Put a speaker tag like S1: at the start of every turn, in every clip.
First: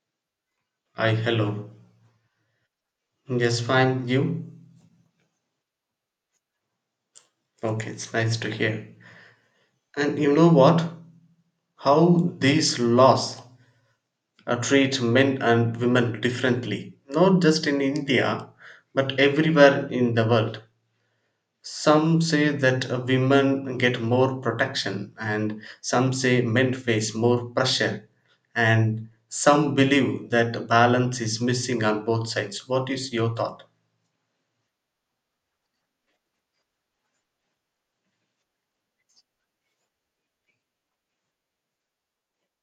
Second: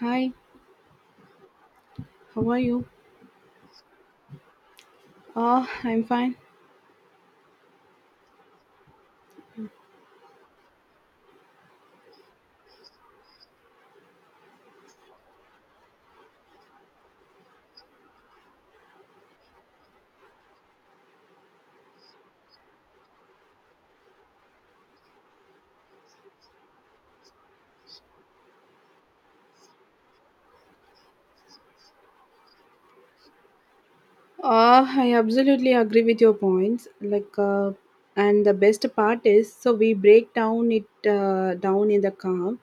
S1: Hi,
S2: Hi, hello.
S1: how are you?
S2: Yes, fine. You?
S1: I'm fine.
S2: Okay, it's nice to hear. And you know what? How these laws treat men and women differently. Not just in India, but everywhere in the world. Some say that women get more protection, and some say men face more pressure, and some believe that balance is missing on both sides. What is your thought?
S1: I absolutely agree with your points. Like, and the best part is, so we break down it down in the calm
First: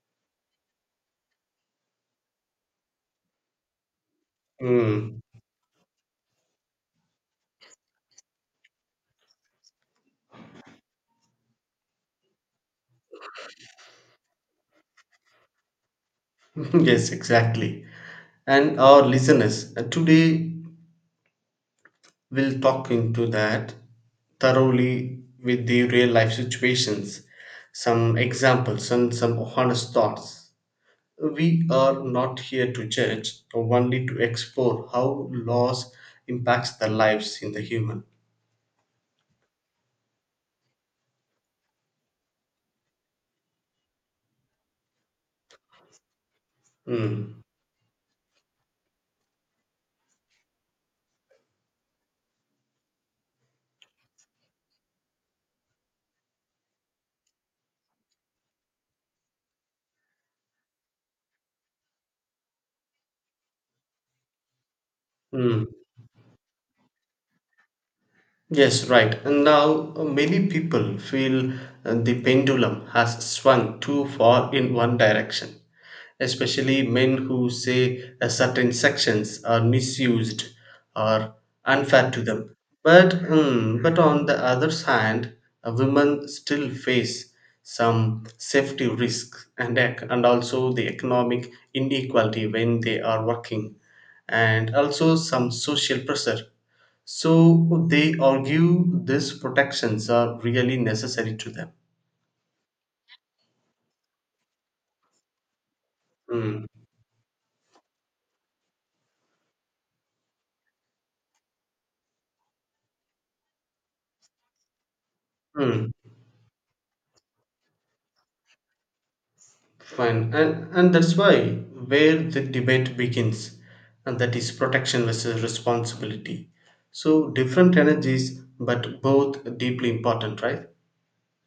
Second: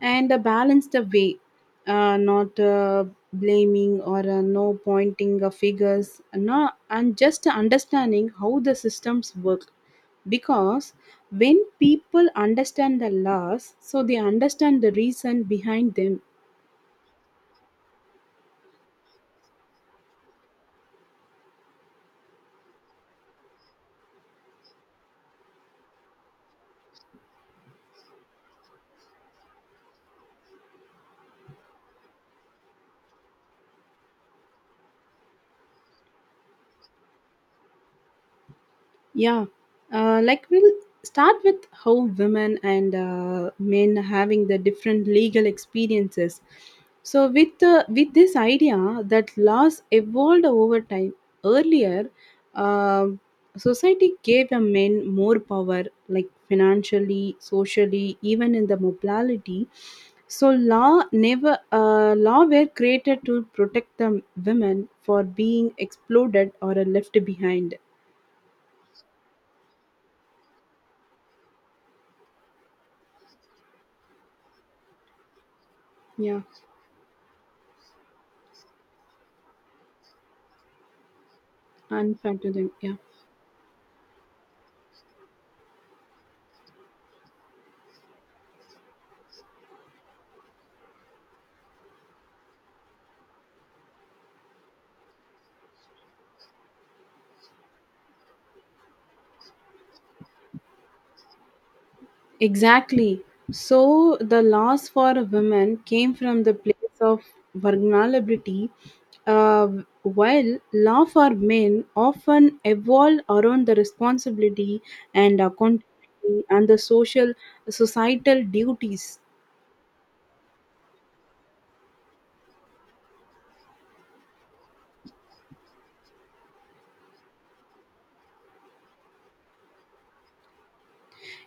S1: and a balanced way, not blaming or no
S2: Hmm.
S1: pointing figures, no, and just understanding how the systems work. Because when people understand the laws, so they understand the reason behind them.
S2: Yes, exactly. And our listeners today will talk into that thoroughly with the real life situations, some examples and some honest thoughts. We are not here to judge, only to explore how laws impacts the lives in the human.
S1: Yeah, like we'll start with how women and men having the different legal experiences. So
S2: Mm.
S1: with this idea that laws evolved over time. Earlier, um society gave a men more power, like financially, socially, even in the mobility. So law never law were created to protect the women for being exploded or left behind.
S2: Yes, right. And now many people feel the pendulum has swung too far in one direction,
S1: Yeah.
S2: especially men who say certain sections are misused or unfair to them.
S1: Unfulfilling. Yeah.
S2: But on the other hand, women still face some safety risks and also the economic inequality when they are working, and also some social pressure, so they argue these protections are really necessary to them.
S1: Exactly, so the loss for women came from the
S2: Hmm.
S1: place of vulnerability, uh, while law for men often evolved around the responsibility and
S2: Hmm.
S1: accountability and the social societal duties.
S2: Fine, and that's why where the debate begins, and that is protection versus responsibility. So different energies, but both deeply important, right?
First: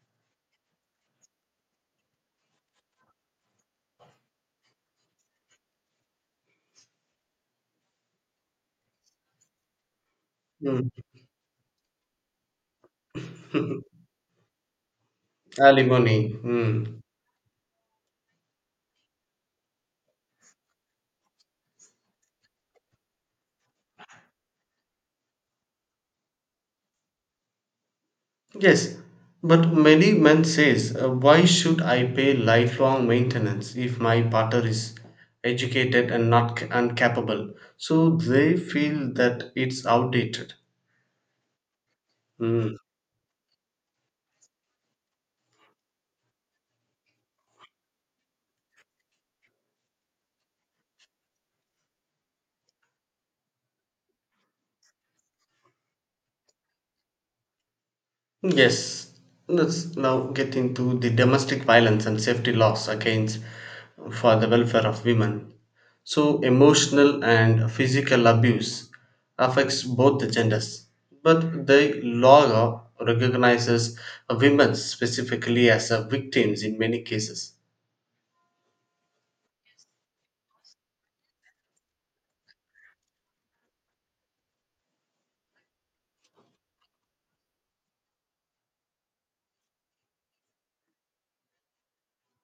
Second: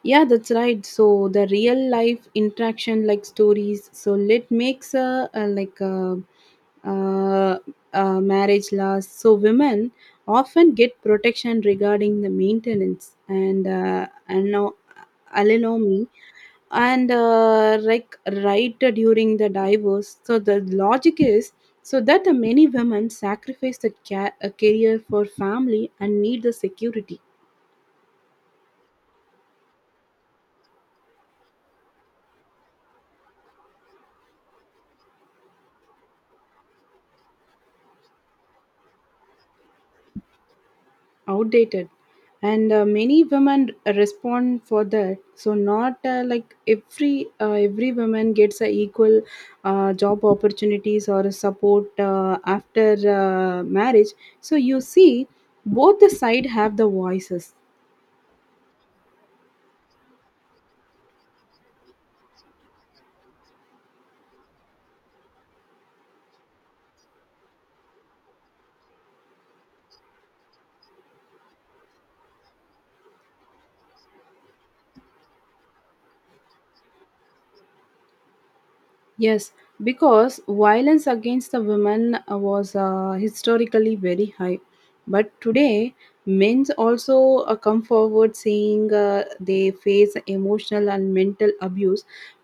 S1: Yeah, that's right. So the real life interaction, like stories, so it makes a, uh marriage last. So women often
S2: Hmm.
S1: get protection regarding the maintenance and uh, and now alimony
S2: Alimony. Hmm.
S1: and like right during the divorce. So the logic is so that the many women sacrifice the a career for family and need the security.
S2: Yes, but many men says, why should I pay lifelong maintenance if my partner is educated and not c- and capable? So they feel that it's outdated.
S1: Outdated. And
S2: Mm.
S1: many women respond for that, so not like every woman gets a equal job opportunities or support after marriage, so you see both the side have the voices.
S2: Yes, let's now get into the domestic violence and safety laws against for the welfare of women. So, emotional and physical abuse affects both the genders, but the law recognizes women specifically as a victims in many cases.
S1: Yes, because violence against the women was historically very high. But today, men also come forward saying they face emotional and mental abuse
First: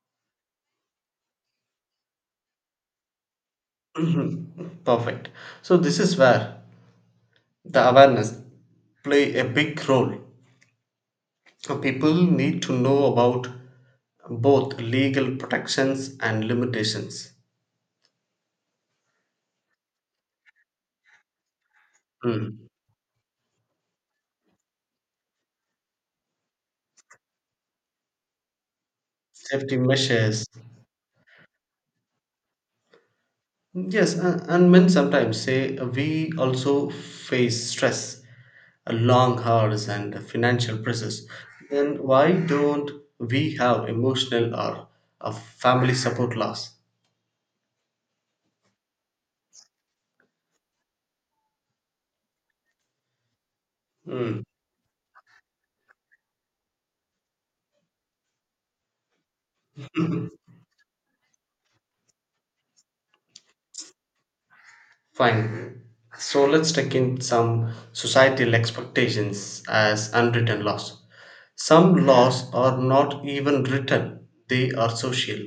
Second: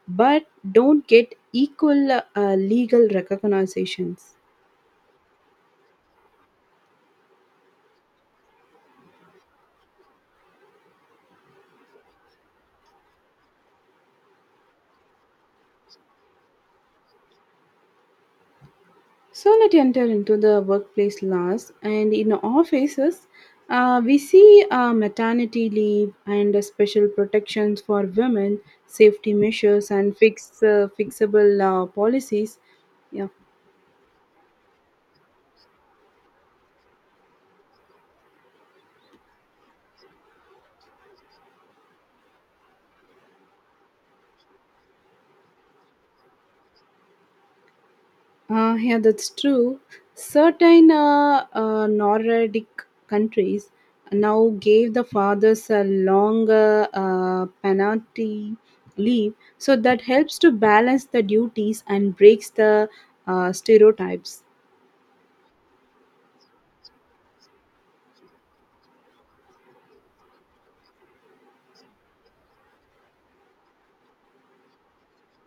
S1: but don't get equal legal recognitions.
S2: Mhm. Perfect. So, this is where the awareness play a big role. So people need to know about both legal protections and limitations.
S1: So let us enter into the workplace laws, and in
S2: Mm.
S1: offices, we see maternity leave and special protections for women, safety
S2: Safety
S1: measures, and
S2: measures,
S1: fixable policies. Yeah,
S2: yes, and men sometimes say, we also face stress, long hours and financial pressures, then why don't we have emotional or a family support laws?
S1: yeah, that's true. Certain Nordic countries
S2: Mm.
S1: now gave the fathers a longer penalty leave, so that helps to balance the duties and breaks the stereotypes.
S2: Fine. So let's take in some societal expectations as unwritten laws. Some laws are not even written, they are social,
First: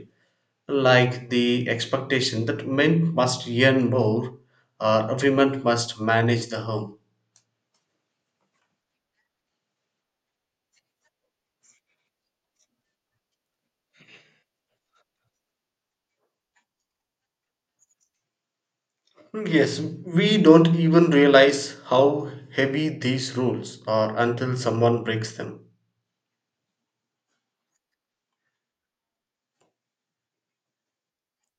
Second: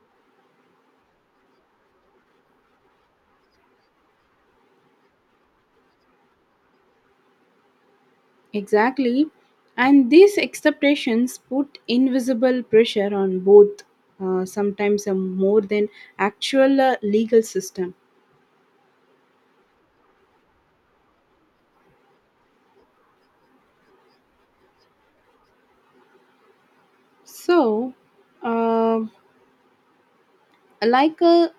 S2: like the expectation that men must earn more or women must manage the home.
S1: Exactly. And these expectations put invisible pressure on both, sometimes a more than actual legal system.
S2: Hmm, yes, we don't even realize how heavy these rules are until someone breaks them.
S1: So, um like a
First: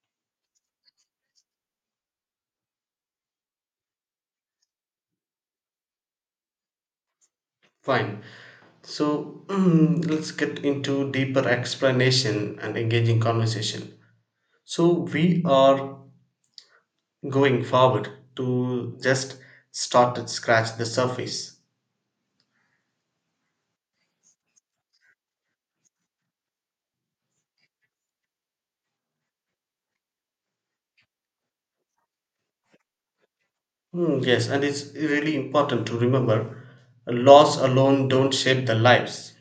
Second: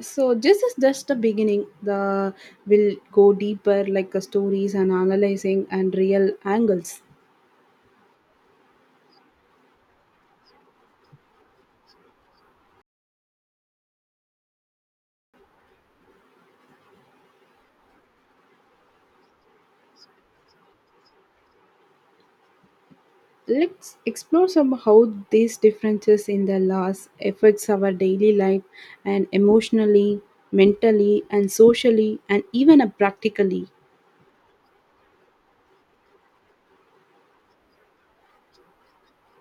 S1: so this is just the beginning. The will go deeper, like stories and analyzing and real angles.
S2: Fine. So let's get into deeper explanation and engaging conversation. So we are going forward to just start and scratch the surface.
S1: Let's explore some how these differences in the laws affects our daily life and emotionally, mentally and socially and even practically.
S2: Hmm, yes, and it's really important to remember laws alone don't shape the lives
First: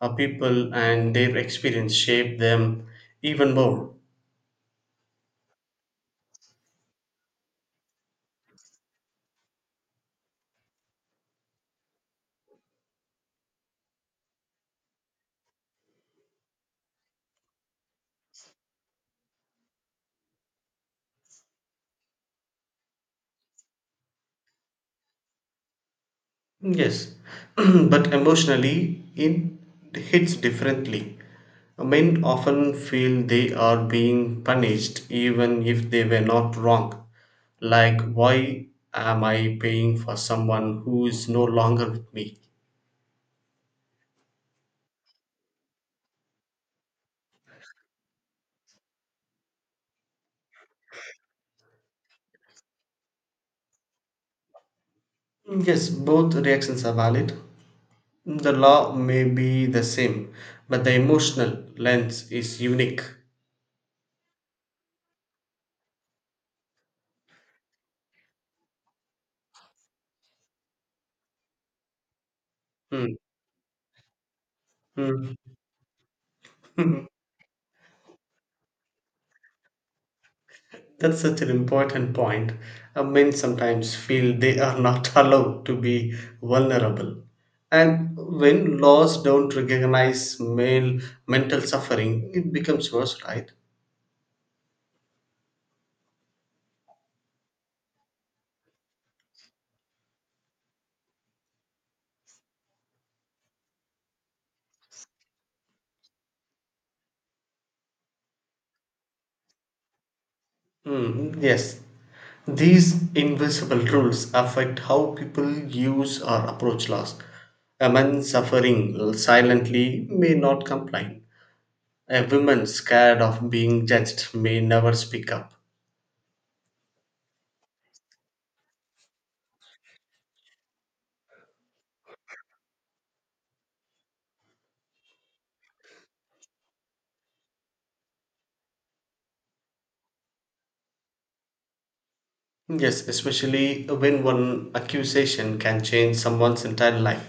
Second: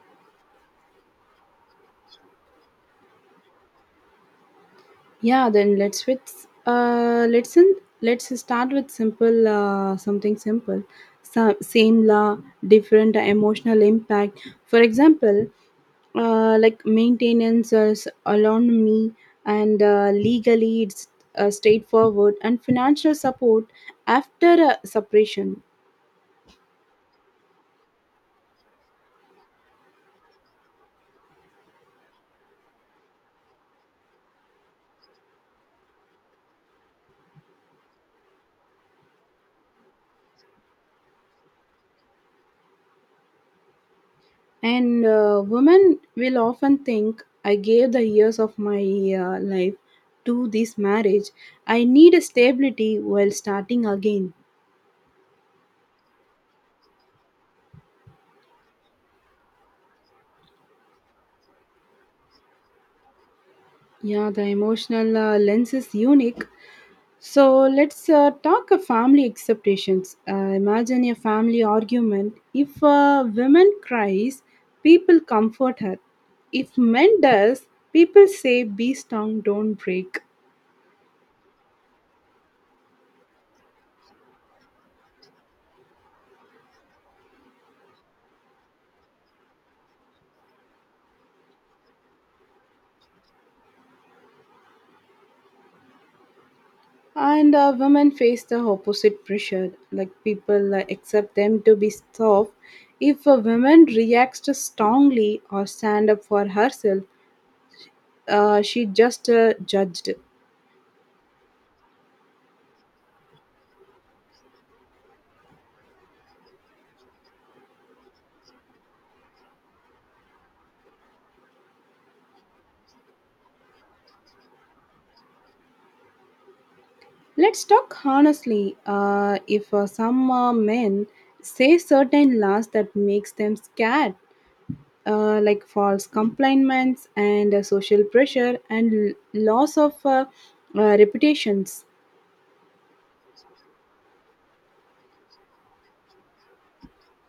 S2: of people and their experience shape them even more.
S1: Yeah, then let's start with simple something simple. So, same law, different emotional impact. For example, like maintenance as me, and legally it's straightforward and financial support after a separation.
S2: Yes, but emotionally it hits differently. Men often feel they are being punished even if they were not wrong. Like, why am I paying for someone who is no longer with me?
S1: And women will often think, I gave the years of my life to this marriage. I need a stability while starting again.
S2: Yes, both reactions are valid. The law may be the same, but the emotional lens is unique.
S1: Yeah, the emotional lens is unique. So let's talk of family acceptations. Imagine a family argument. If
S2: Hmm.
S1: a woman cries, people
S2: Hmm.
S1: comfort her. If men does, people say, "Be strong, don't break."
S2: That's such an important point. Men sometimes feel they are not allowed to be vulnerable. And when laws don't recognize male mental suffering, it becomes worse, right?
S1: And women face the opposite pressure. Like people accept them to be soft. If a woman reacts strongly or stand up for herself, she just judged.
S2: Mm, yes. These invisible rules affect how people use or approach laws. A man suffering silently may not complain. A woman scared of being judged may never speak up.
S1: Let's talk honestly. If some men say certain laws that makes them scared, like false complaints and social pressure and loss of reputations.
S2: Yes, especially when one accusation can change someone's entire life.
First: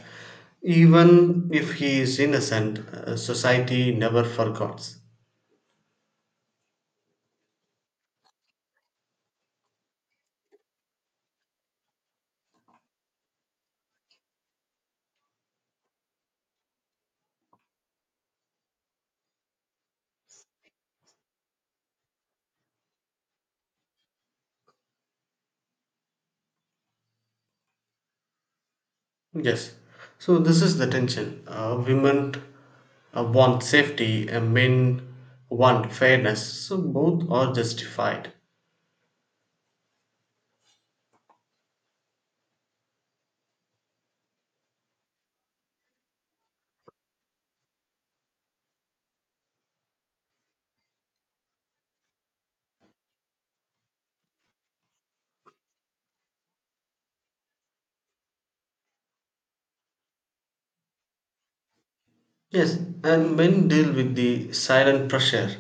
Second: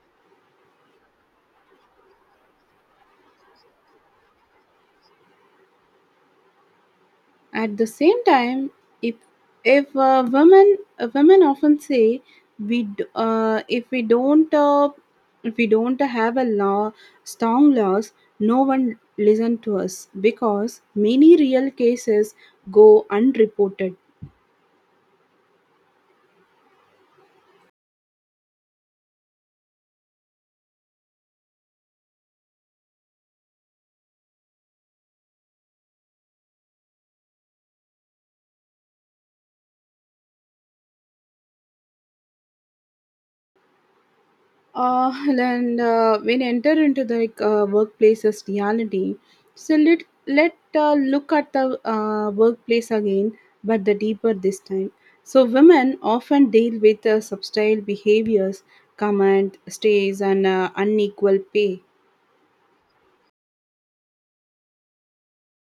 S2: Even if he is innocent, society never forgets.
S1: At the same time, if if women often say we d- uh, if we don't uh, if we don't have a law strong laws, no one listen to us because many real cases go unreported.
S2: Yes, so this is the tension. Women want safety, and men want fairness. So both are justified.
S1: And when enter into the like, workplace's reality, so let let look at the workplace again, but the deeper this time. So women often deal with subtle behaviors, comment stays and unequal pay.
S2: Yes, and men deal with the silent pressure,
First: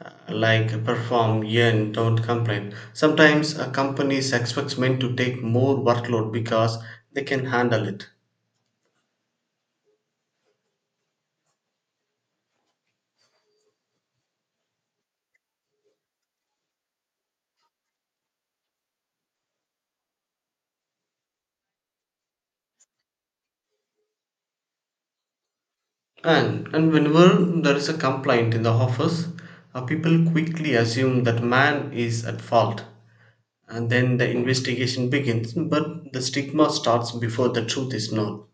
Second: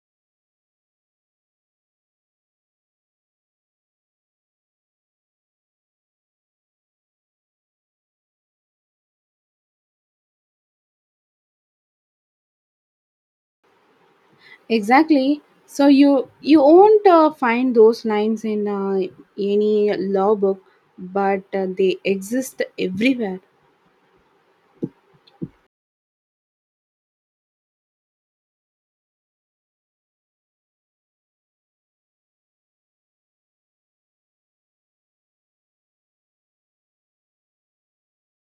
S2: like perform, earn, don't complain. Sometimes a company expects men to take more workload because they can handle it.
S1: Exactly, so you won't find those lines in any law book, but they exist everywhere.
S2: And whenever there is a complaint in the office, people quickly assume that man is at fault. And then the investigation begins, but the stigma starts before the truth is known.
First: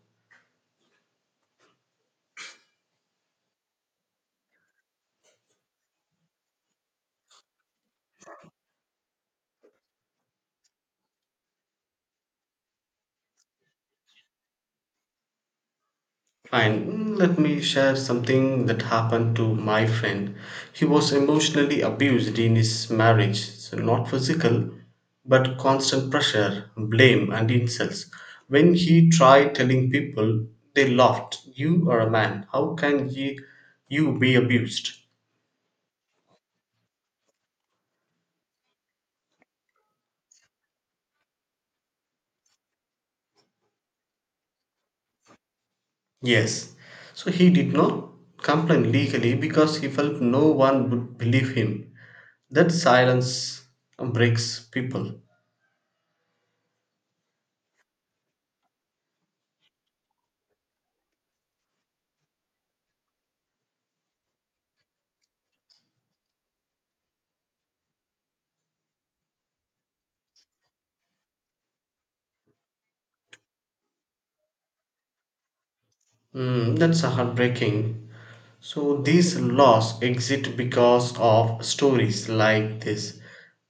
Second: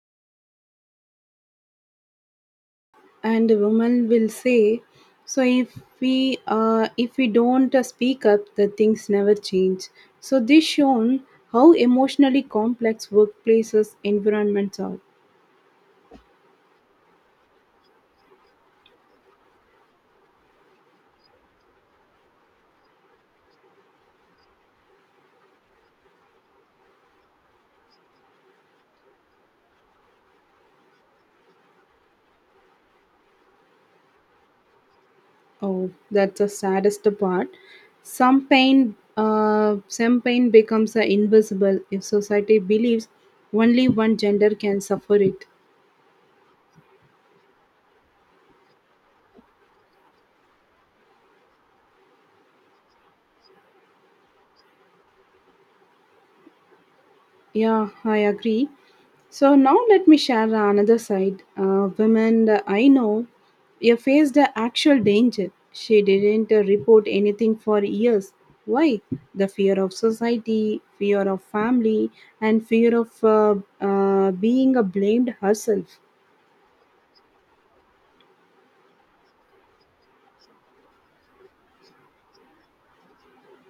S1: And the woman will say, so if we don't speak up, the things never change. So this shown how emotionally complex workplaces environments are.
S2: Fine, let me share something that happened to my friend. He was emotionally abused in his marriage, so not physical, but constant pressure, blame, and insults. When he tried telling people, they laughed. You are a man. How can you be abused?
S1: Oh, that's the saddest part. Some pain becomes invisible if society believes only one gender can suffer it.
S2: Yes. So he did not complain legally because he felt no one would believe him. That silence breaks people.
S1: Yeah, I agree. So now let me share another side. Women that I know, you faced the actual danger. She didn't report anything for years. Why? The fear of society, fear of family, and fear of being blamed herself.
S2: Mm, that's heartbreaking. So these laws exist because of stories like this,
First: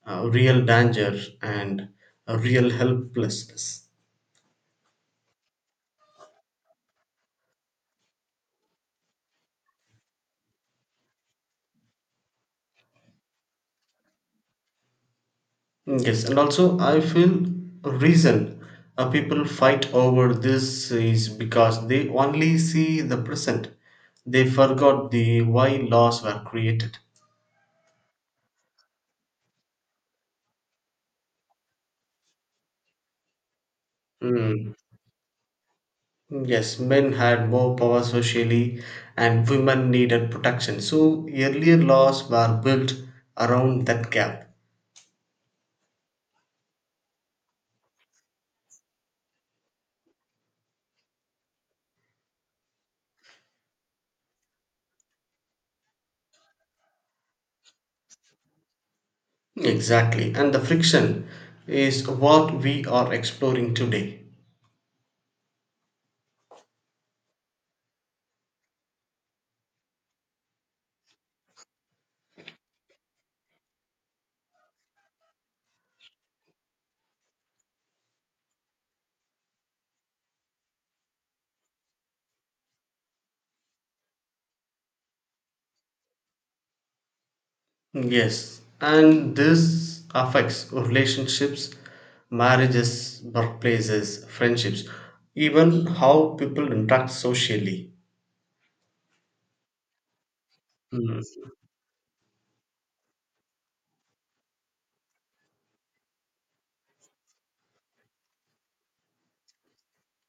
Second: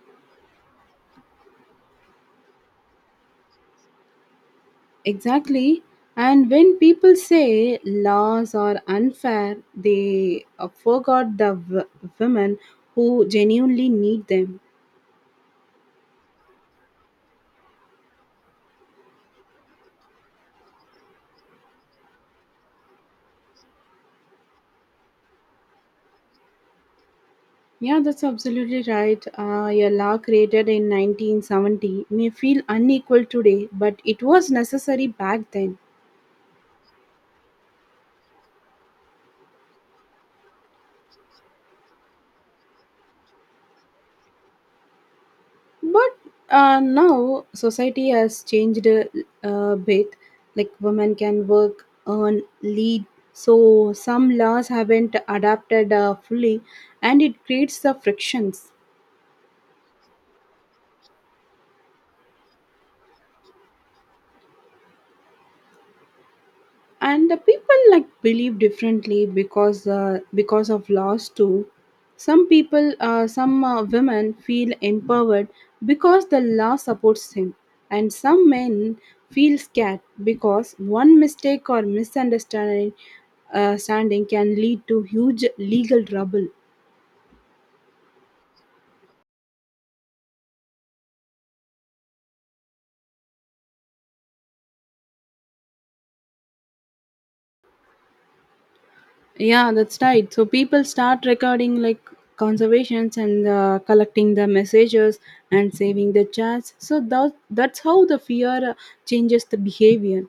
S2: real danger and a real helplessness.
S1: Exactly. And when people say laws are unfair, they forgot the women who genuinely need them.
S2: Yes, and also I feel reason people fight over this is because they only see the present. They forgot the why laws were created.
S1: Yeah, that's absolutely right. A law created in 1970 may feel unequal today, but it was
S2: Mm.
S1: necessary back then.
S2: Yes, men had more power socially and women needed protection. So earlier laws were built around that gap.
S1: But now society has changed a bit. Like women can work, earn, lead. So some laws haven't adapted fully, and it creates the frictions.
S2: Exactly. And the friction is what we are exploring today.
S1: And the people like believe differently because of laws too. Some people some women feel empowered because the law supports him, and some men feel scared because one mistake or misunderstanding standing can lead to huge legal trouble.
S2: Yes. And this affects relationships, marriages, workplaces, friendships, even how people interact socially.
S1: Yeah, that's right. So people start
S2: Mm.
S1: recording like conservations and collecting the messages and saving the chats. So that's how the fear changes the behavior.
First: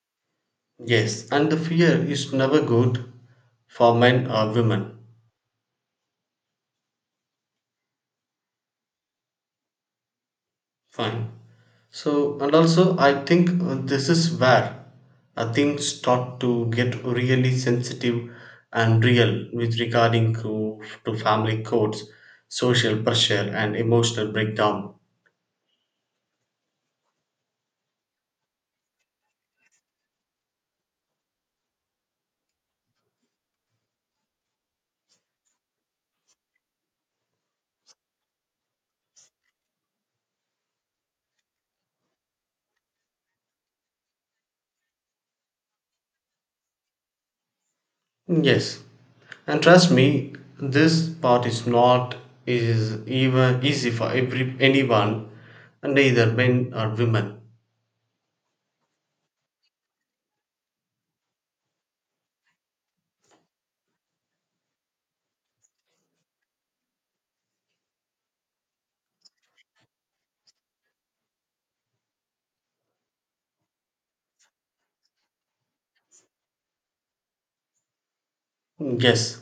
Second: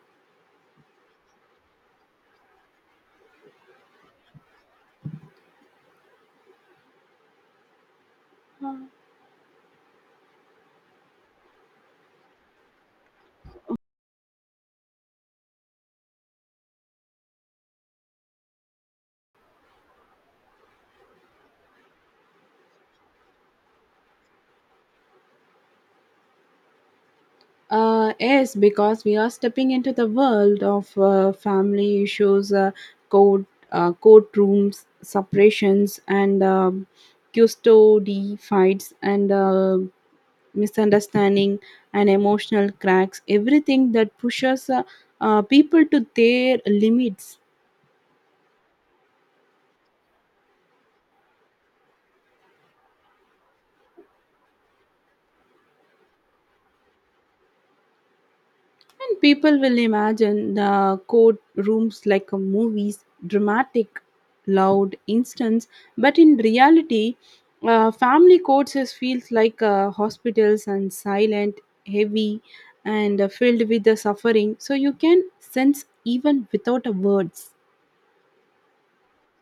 S2: Yes. And the fear is never good for men or women. Fine. So, and also, I think this is where things start to get really sensitive and real with regarding to family codes, social pressure, and emotional breakdown.
S1: Yes, because we are stepping into the world of family issues, court courtrooms, separations, and custody fights, and misunderstanding and emotional cracks, everything that pushes people to their limits.
S2: Yes, and trust me, this part is not is even easy for every anyone, neither men or women.
S1: And people will imagine the court rooms like a movies dramatic loud instance, but in reality, family courts is feels like hospitals and silent, heavy, and filled with the suffering, so you can sense even without a words.
S2: Yes,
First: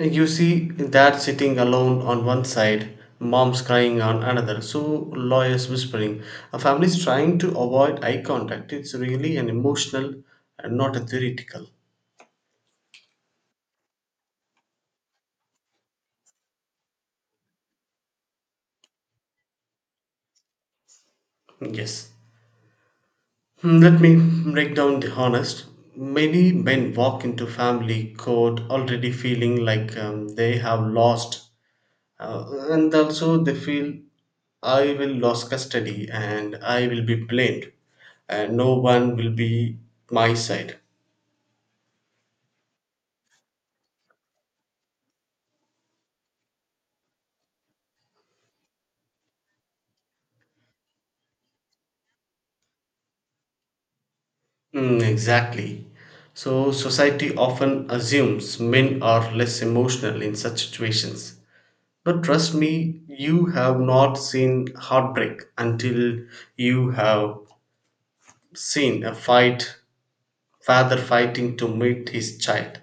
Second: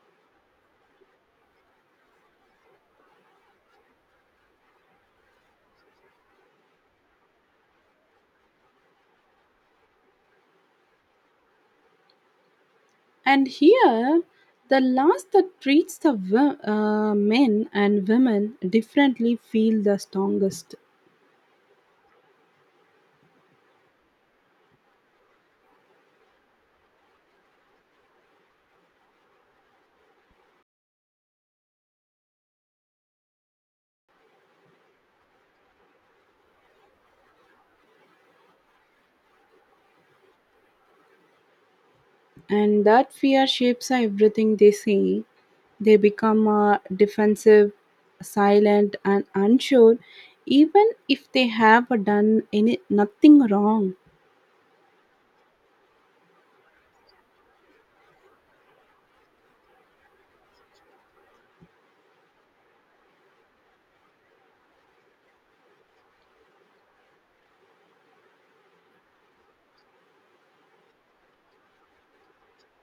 S2: you see dad sitting alone on one side, mom's crying on another, so lawyers whispering. A family's trying to avoid eye contact. It's really an emotional and not a theoretical.
S1: And here, the laws that treats the men and women differently feel the strongest,
S2: Yes. Hmm, let me break down the honest. Many men walk into family court already feeling like they have lost, and also they feel I will lose custody and I will be blamed, and no one will be my side.
S1: and that fear shapes everything they say. They become defensive, silent, and unsure, even if they have done any nothing wrong.
S2: Mm, exactly. So, society often assumes men are less emotional in such situations. But trust me, you have not seen heartbreak until you have seen a fight, father fighting to meet his child.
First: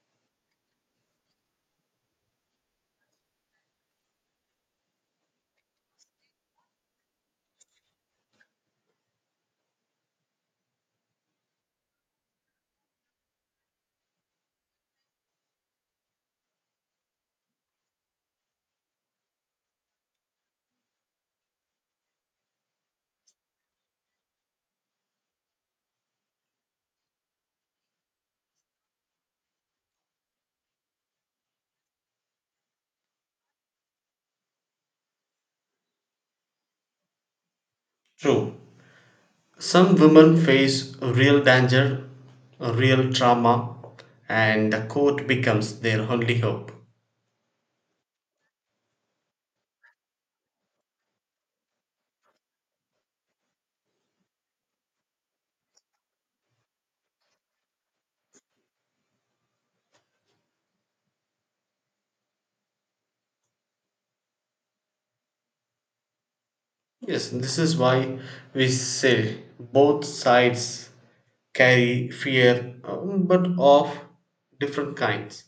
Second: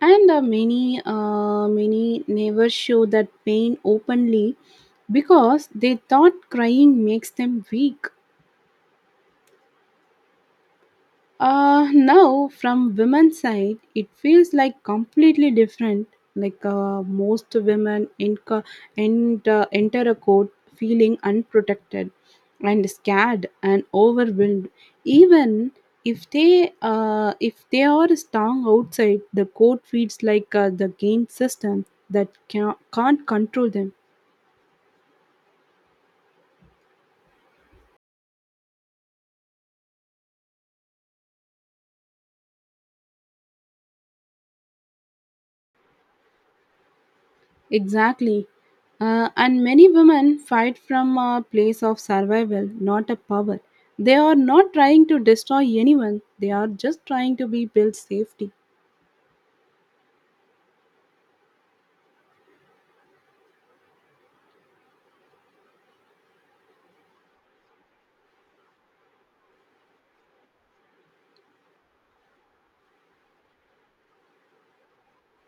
S1: And many never show that pain openly because they thought crying makes them weak. Now from women's side, it feels like completely different. Like most women enco- and enter a court feeling unprotected and scared and overwhelmed. Even if they are strong outside, the court feels like the game system that can't control them.
S2: True. Some women face real danger, real trauma, and the court becomes their only hope.
S1: Exactly. And many women fight from a place of survival, not a power. They are not trying to destroy anyone, they are just trying to be built safety.
S2: Yes, this is why we say both sides carry fear, but of different kinds.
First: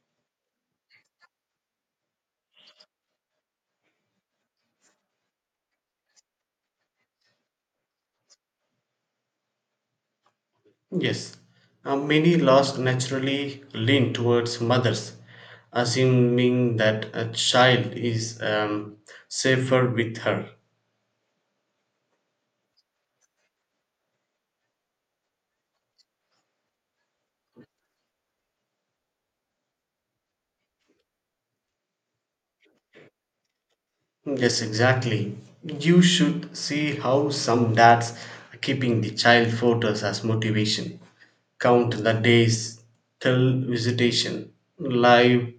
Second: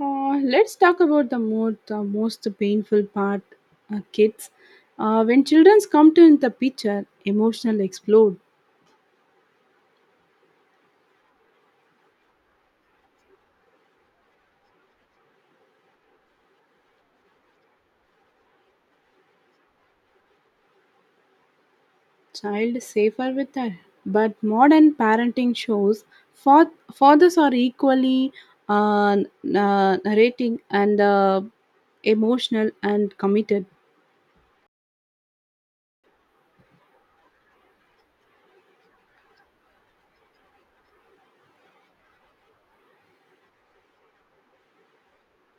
S1: Let's talk about the most painful part, kids. When children come to the picture, emotional explode.
S2: Yes, many laws naturally lean towards mothers, assuming that a child is safer with her.
S1: Child safer with her. But modern parenting shows fathers are equally uh, narrating and emotional and committed.
S2: Yes, exactly. You should see how some dads are keeping the child photos as motivation. Count the days till visitation, live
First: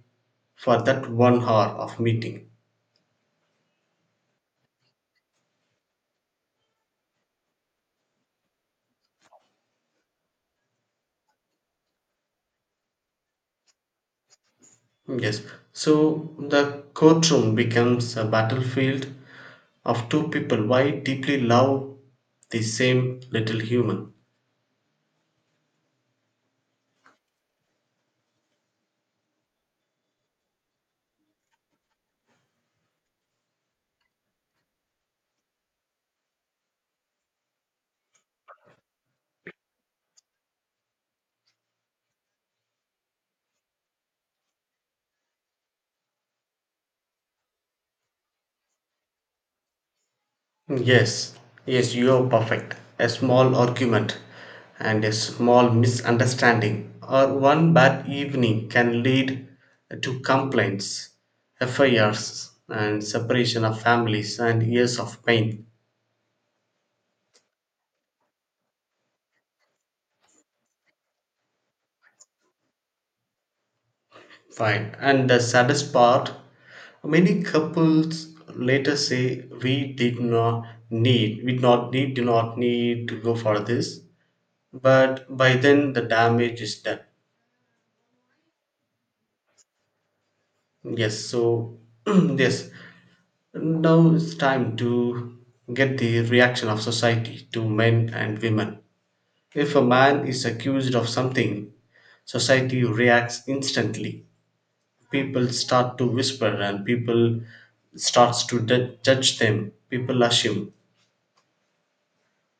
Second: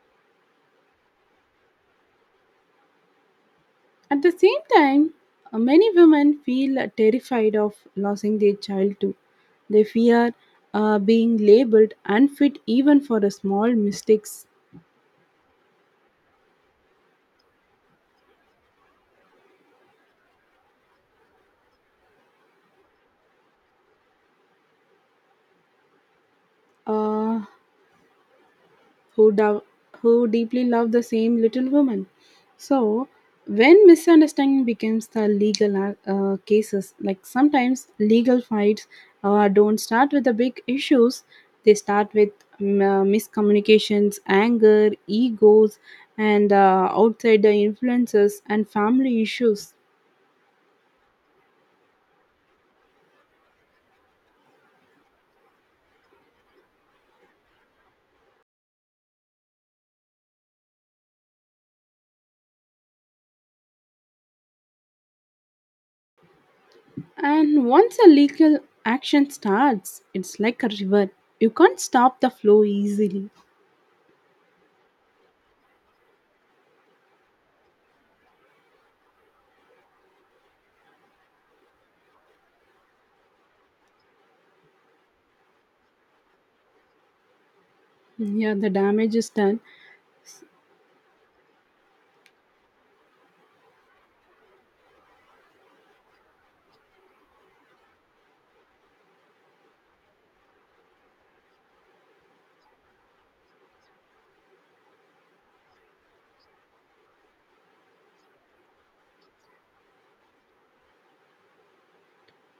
S2: for that one hour of meeting.
S1: At the same time, many women feel terrified of losing their child too. They fear being labeled unfit even for the small mistakes.
S2: Yes, so the courtroom becomes a battlefield of two people why deeply love the same little human.
S1: Uh, who, do- who deeply love the same little woman. So, when misunderstanding becomes the legal cases, like sometimes legal fights don't start with the big issues, they start with miscommunications, anger, egos, and outsider influences and family issues.
S2: Yes, yes, you are perfect. A small argument and a small misunderstanding or one bad evening can lead to complaints, affairs, and separation of families and years of pain.
S1: And once a legal action starts, it's like a river. You can't stop the flow easily.
S2: Fine. And the saddest part, many couples later say we did not need do not need to go for this, but by then the damage is done.
S1: Yeah, the damage is done.
S2: Yes. So yes, now it's time to get the reaction of society to men and women. If a man is accused of something, society reacts instantly. People start to whisper and people starts to judge them. People assume.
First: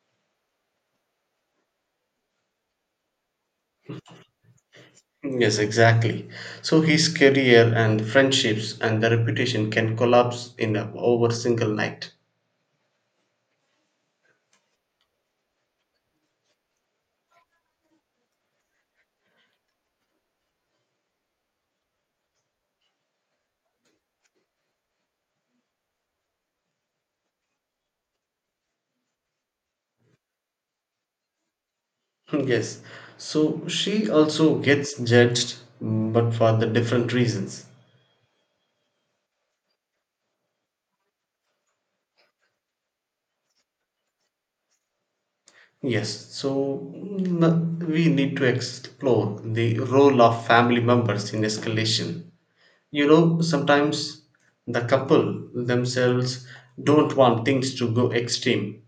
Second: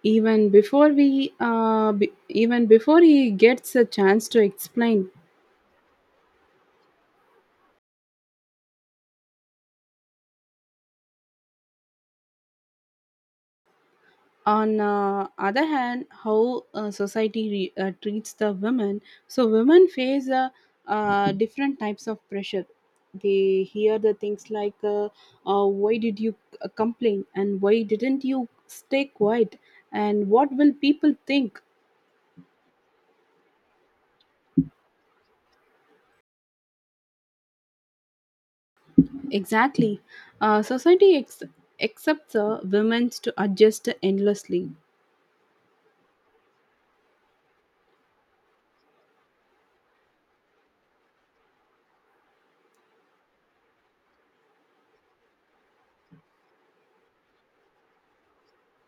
S1: Even before he gets a chance to explain.
S2: Yes, exactly. So his career and friendships and the reputation can collapse in a, over single night.
S1: On other hand, how society treats the women. So women face different types of pressure. They hear the things like why did you complain, and why didn't you stay quiet, and what will people think.
S2: Yes. So she also gets judged, mm, but for the different reasons.
S1: Exactly, society accepts women to adjust endlessly.
S2: Yes, so mm, we need to explore the role of family members in escalation. You know, sometimes the couple themselves don't want things to go extreme,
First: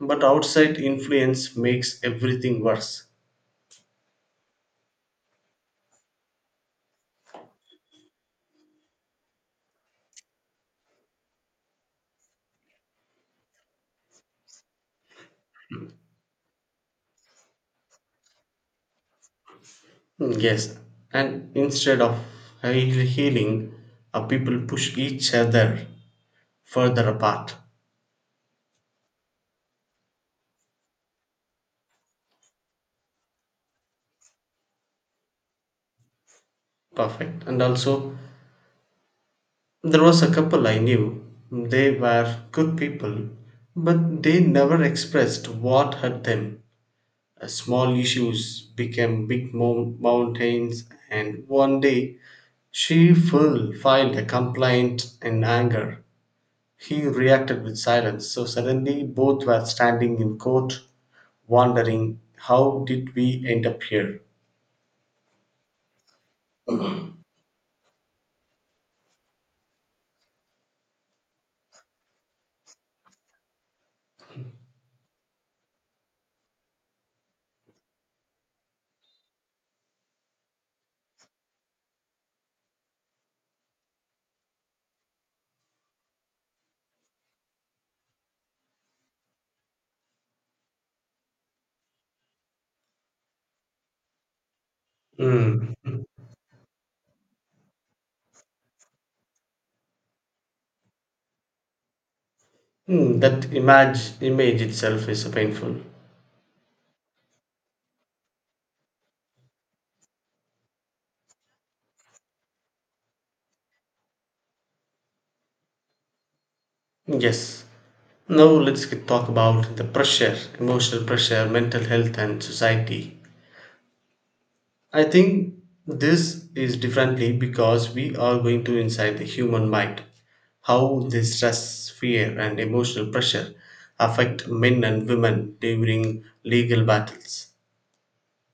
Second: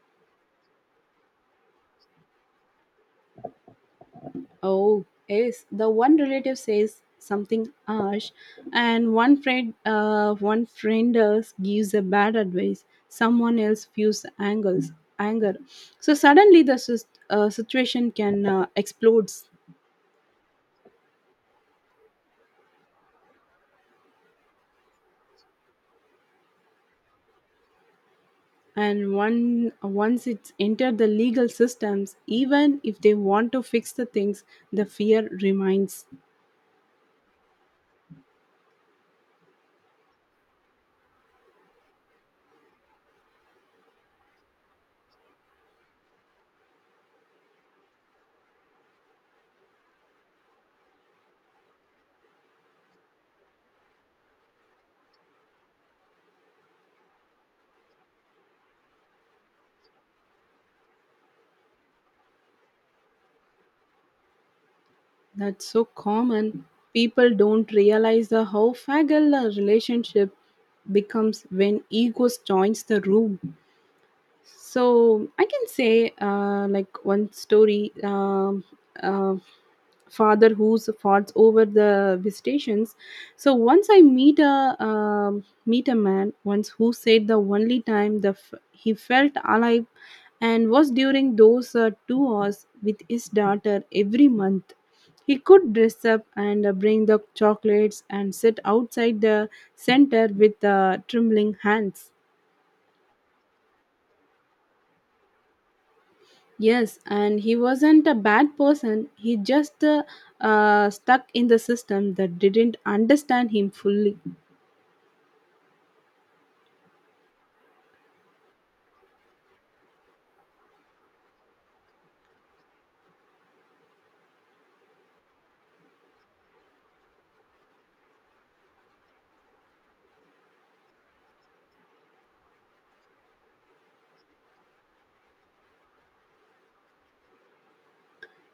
S2: but outside influence makes everything worse.
S1: Oh, yes. The one relative says something harsh, and one friend else gives a bad advice. Someone else feels anger. So suddenly the situation can explode.
S2: Mm, yes, and instead of healing, people push each other further apart.
S1: And one once it's entered the legal systems, even if they want to fix the things, the fear remains.
S2: Perfect. And also, there was a couple I knew. They were good people, but they never expressed what hurt them. Small issues became big mountains, and one day she full filed a complaint in anger. He reacted with silence, so suddenly both were standing in court, wondering how did we end up here.
S1: That's so common. People don't realize the how fragile a relationship becomes when egos joins the room. So I can say, like one story, uh, father who's fought over the visitations. So once I meet a meet a man once who said the only time the he felt alive and was during those 2 hours with his daughter every month. He could
S2: Mm.
S1: dress up and bring the chocolates and sit outside the center with trembling hands.
S2: Mm, that image itself is painful.
S1: Yes, and he wasn't a bad person. He just stuck in the system that didn't understand him fully.
S2: Yes, now let's talk about the pressure, emotional pressure, mental health, and society. I think this is differently because we are going to inside the human mind. How the stress, fear, and emotional pressure affect men and women during legal battles.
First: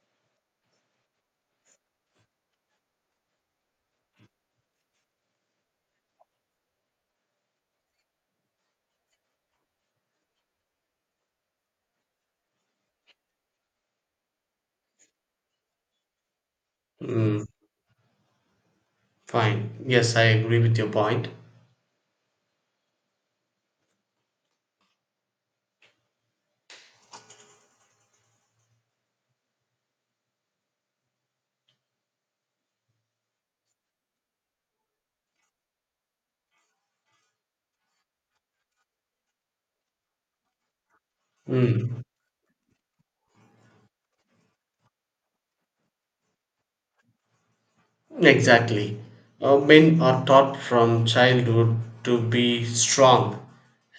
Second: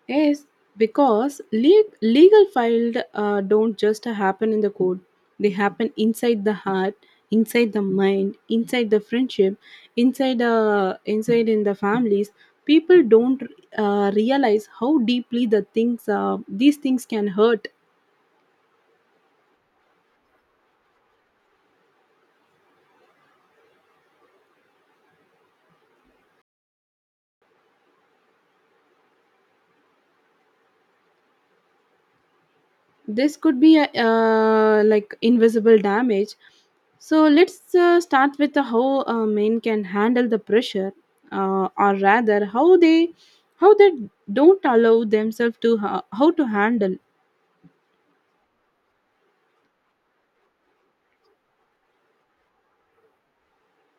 S1: Yes, because legal filed don't just happen in the court. They happen inside the heart, inside the mind, inside the friendship, inside in the families. People don't realize how deeply these things can
S2: Mm,
S1: hurt.
S2: fine. Yes, I agree with your point.
S1: This could be a, like invisible damage. So let's start with the how men can handle the pressure, or
S2: Mm.
S1: rather how they don't allow themselves to how to handle.
S2: Exactly. Men are taught from childhood to be strong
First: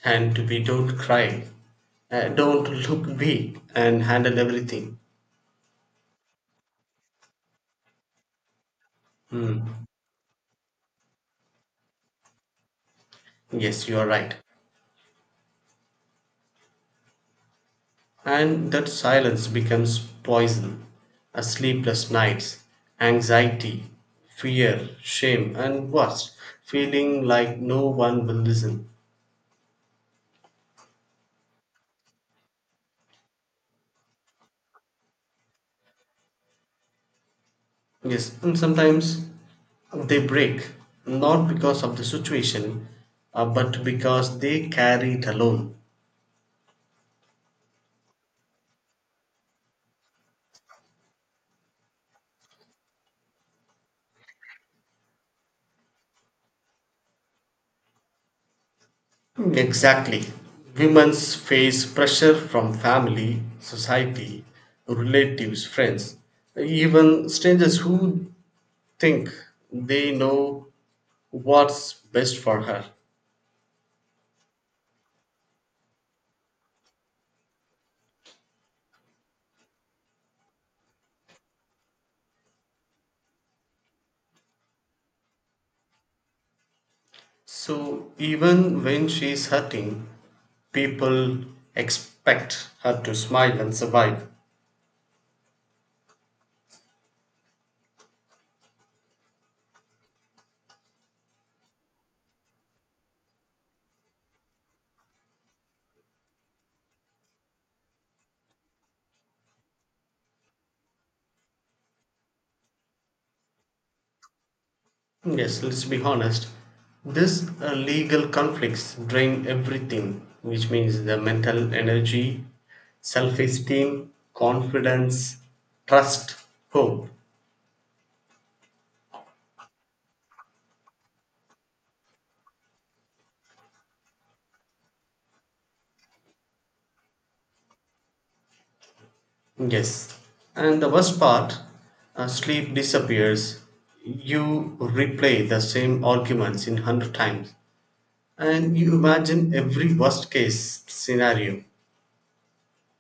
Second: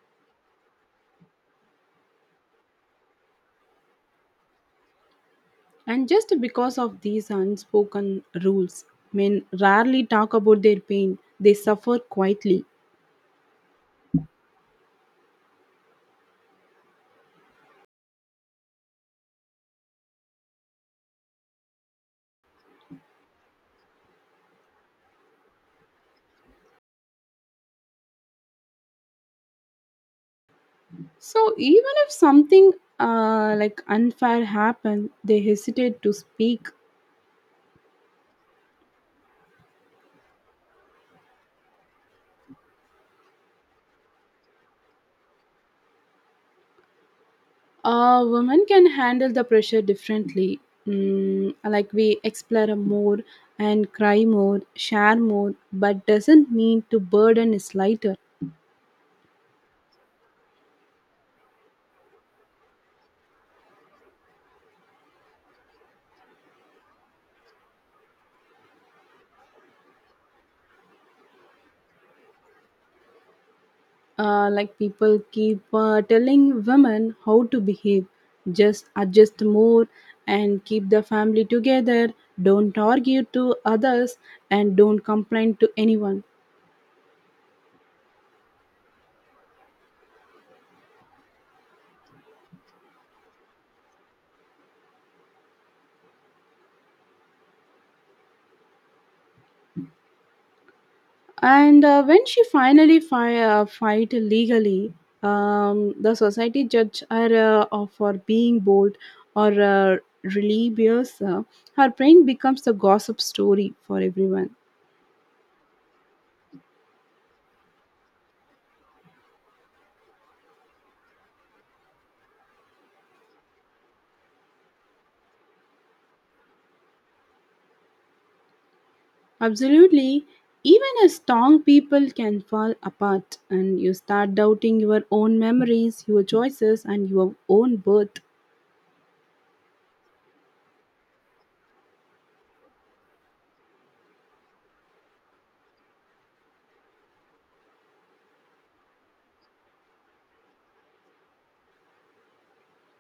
S2: and to be don't cry, don't look big, and handle everything.
S1: And just because of these unspoken rules, men
S2: Hmm.
S1: rarely talk about their pain. They suffer quietly.
S2: Yes, you are right. And that silence becomes poison. Sleepless nights, anxiety, fear, shame, and worse, feeling like no one will listen.
S1: So even if something like unfair happened, they hesitate to speak.
S2: Yes, and sometimes they break not because of the situation, but because they carry it alone.
S1: Women can handle the pressure differently. Like we explore more and cry more, share more, but doesn't mean to burden is lighter.
S2: Hmm. Exactly. Women's face pressure from family, society, relatives, friends, even strangers who think they know what's best for her.
S1: Like people keep telling women how to behave, just adjust more and keep the family together. Don't argue to others and don't complain to anyone.
S2: So even when she's hurting, people expect her to smile and survive.
S1: And when she finally fight legally, the society judge her for being bold or rebellious. Her brain becomes the gossip story for everyone.
S2: Yes, let's be honest. These legal conflicts drain everything, which means the mental energy, self esteem, confidence, trust, hope.
S1: Absolutely, even a strong people can fall apart, and you start doubting your own memories, your choices, and your own worth.
S2: Yes. And the worst part, sleep disappears. You replay the same arguments in 100 times. And you imagine every worst case scenario.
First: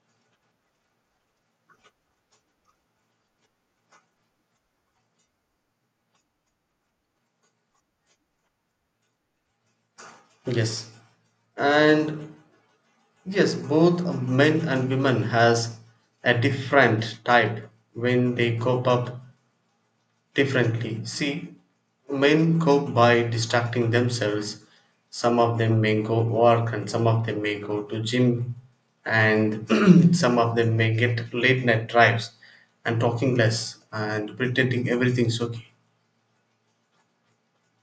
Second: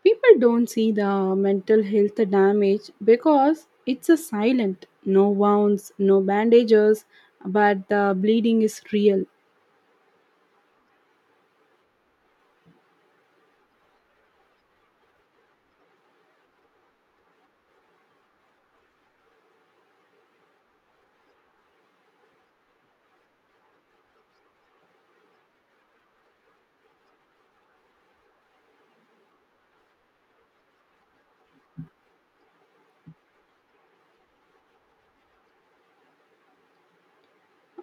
S1: People don't see the mental health damage because it's a silent, no wounds, no bandages, but the bleeding is real.
S2: Yes. And yes, both men and women has a different type when they cope up differently. See, men cope by distracting themselves. Some of them may go work and some of them may go to gym and some of them may get late night drives and talking less and pretending everything's okay.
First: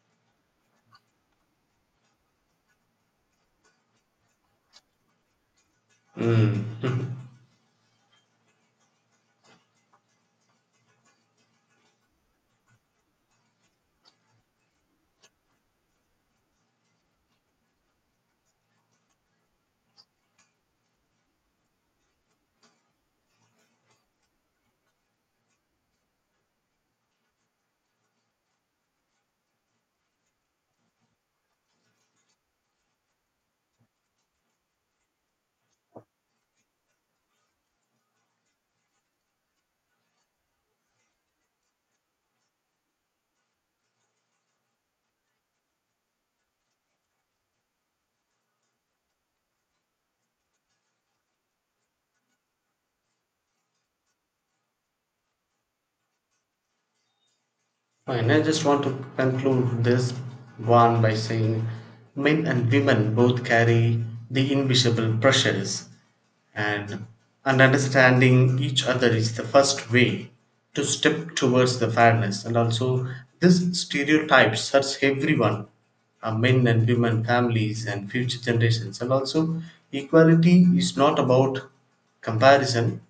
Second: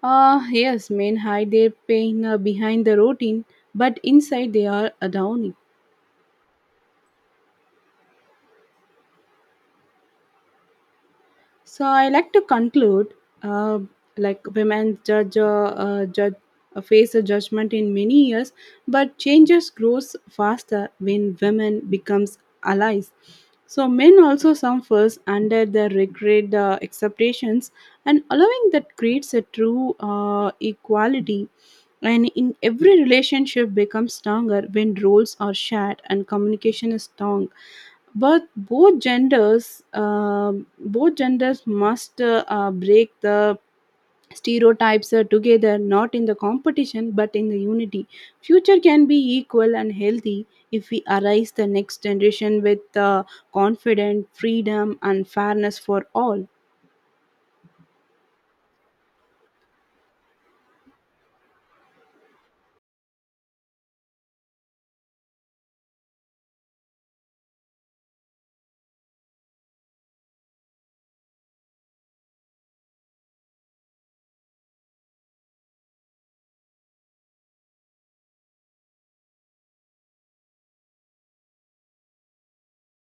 S1: Ah, yes, men hide their pain behind the routine, but inside they are a downy. So I like to conclude, uh, like women judge, face a judgment in many years, but changes grows faster when women becomes allies. So men also suffers under the regret acceptations, and allowing that creates a true equality. And in every relationship becomes stronger when roles are shared and communication is strong, but both genders must break the stereotypes together, not in the competition but in the unity. Future can be equal and healthy if we arise the next generation with confident freedom and fairness for all.
S2: Fine, I just want to conclude this one by saying men and women both carry the invisible pressures, and, and understanding each other is the first way to step towards the fairness. And also, this stereotype hurts everyone, men and women, families, and future generations. And also, equality is not about comparison,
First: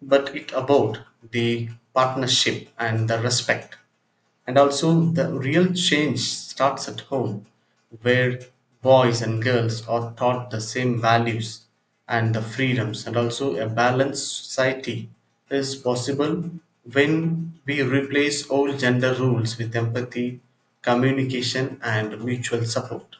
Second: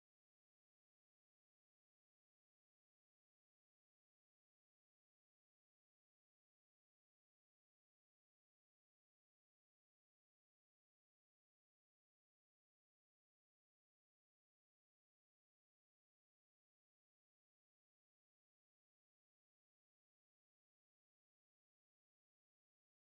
S2: but it about the partnership and the respect, and also the real change starts at home where boys and girls are taught the same values and the freedoms, and also a balanced society is possible when we replace old gender rules with empathy, communication and mutual support.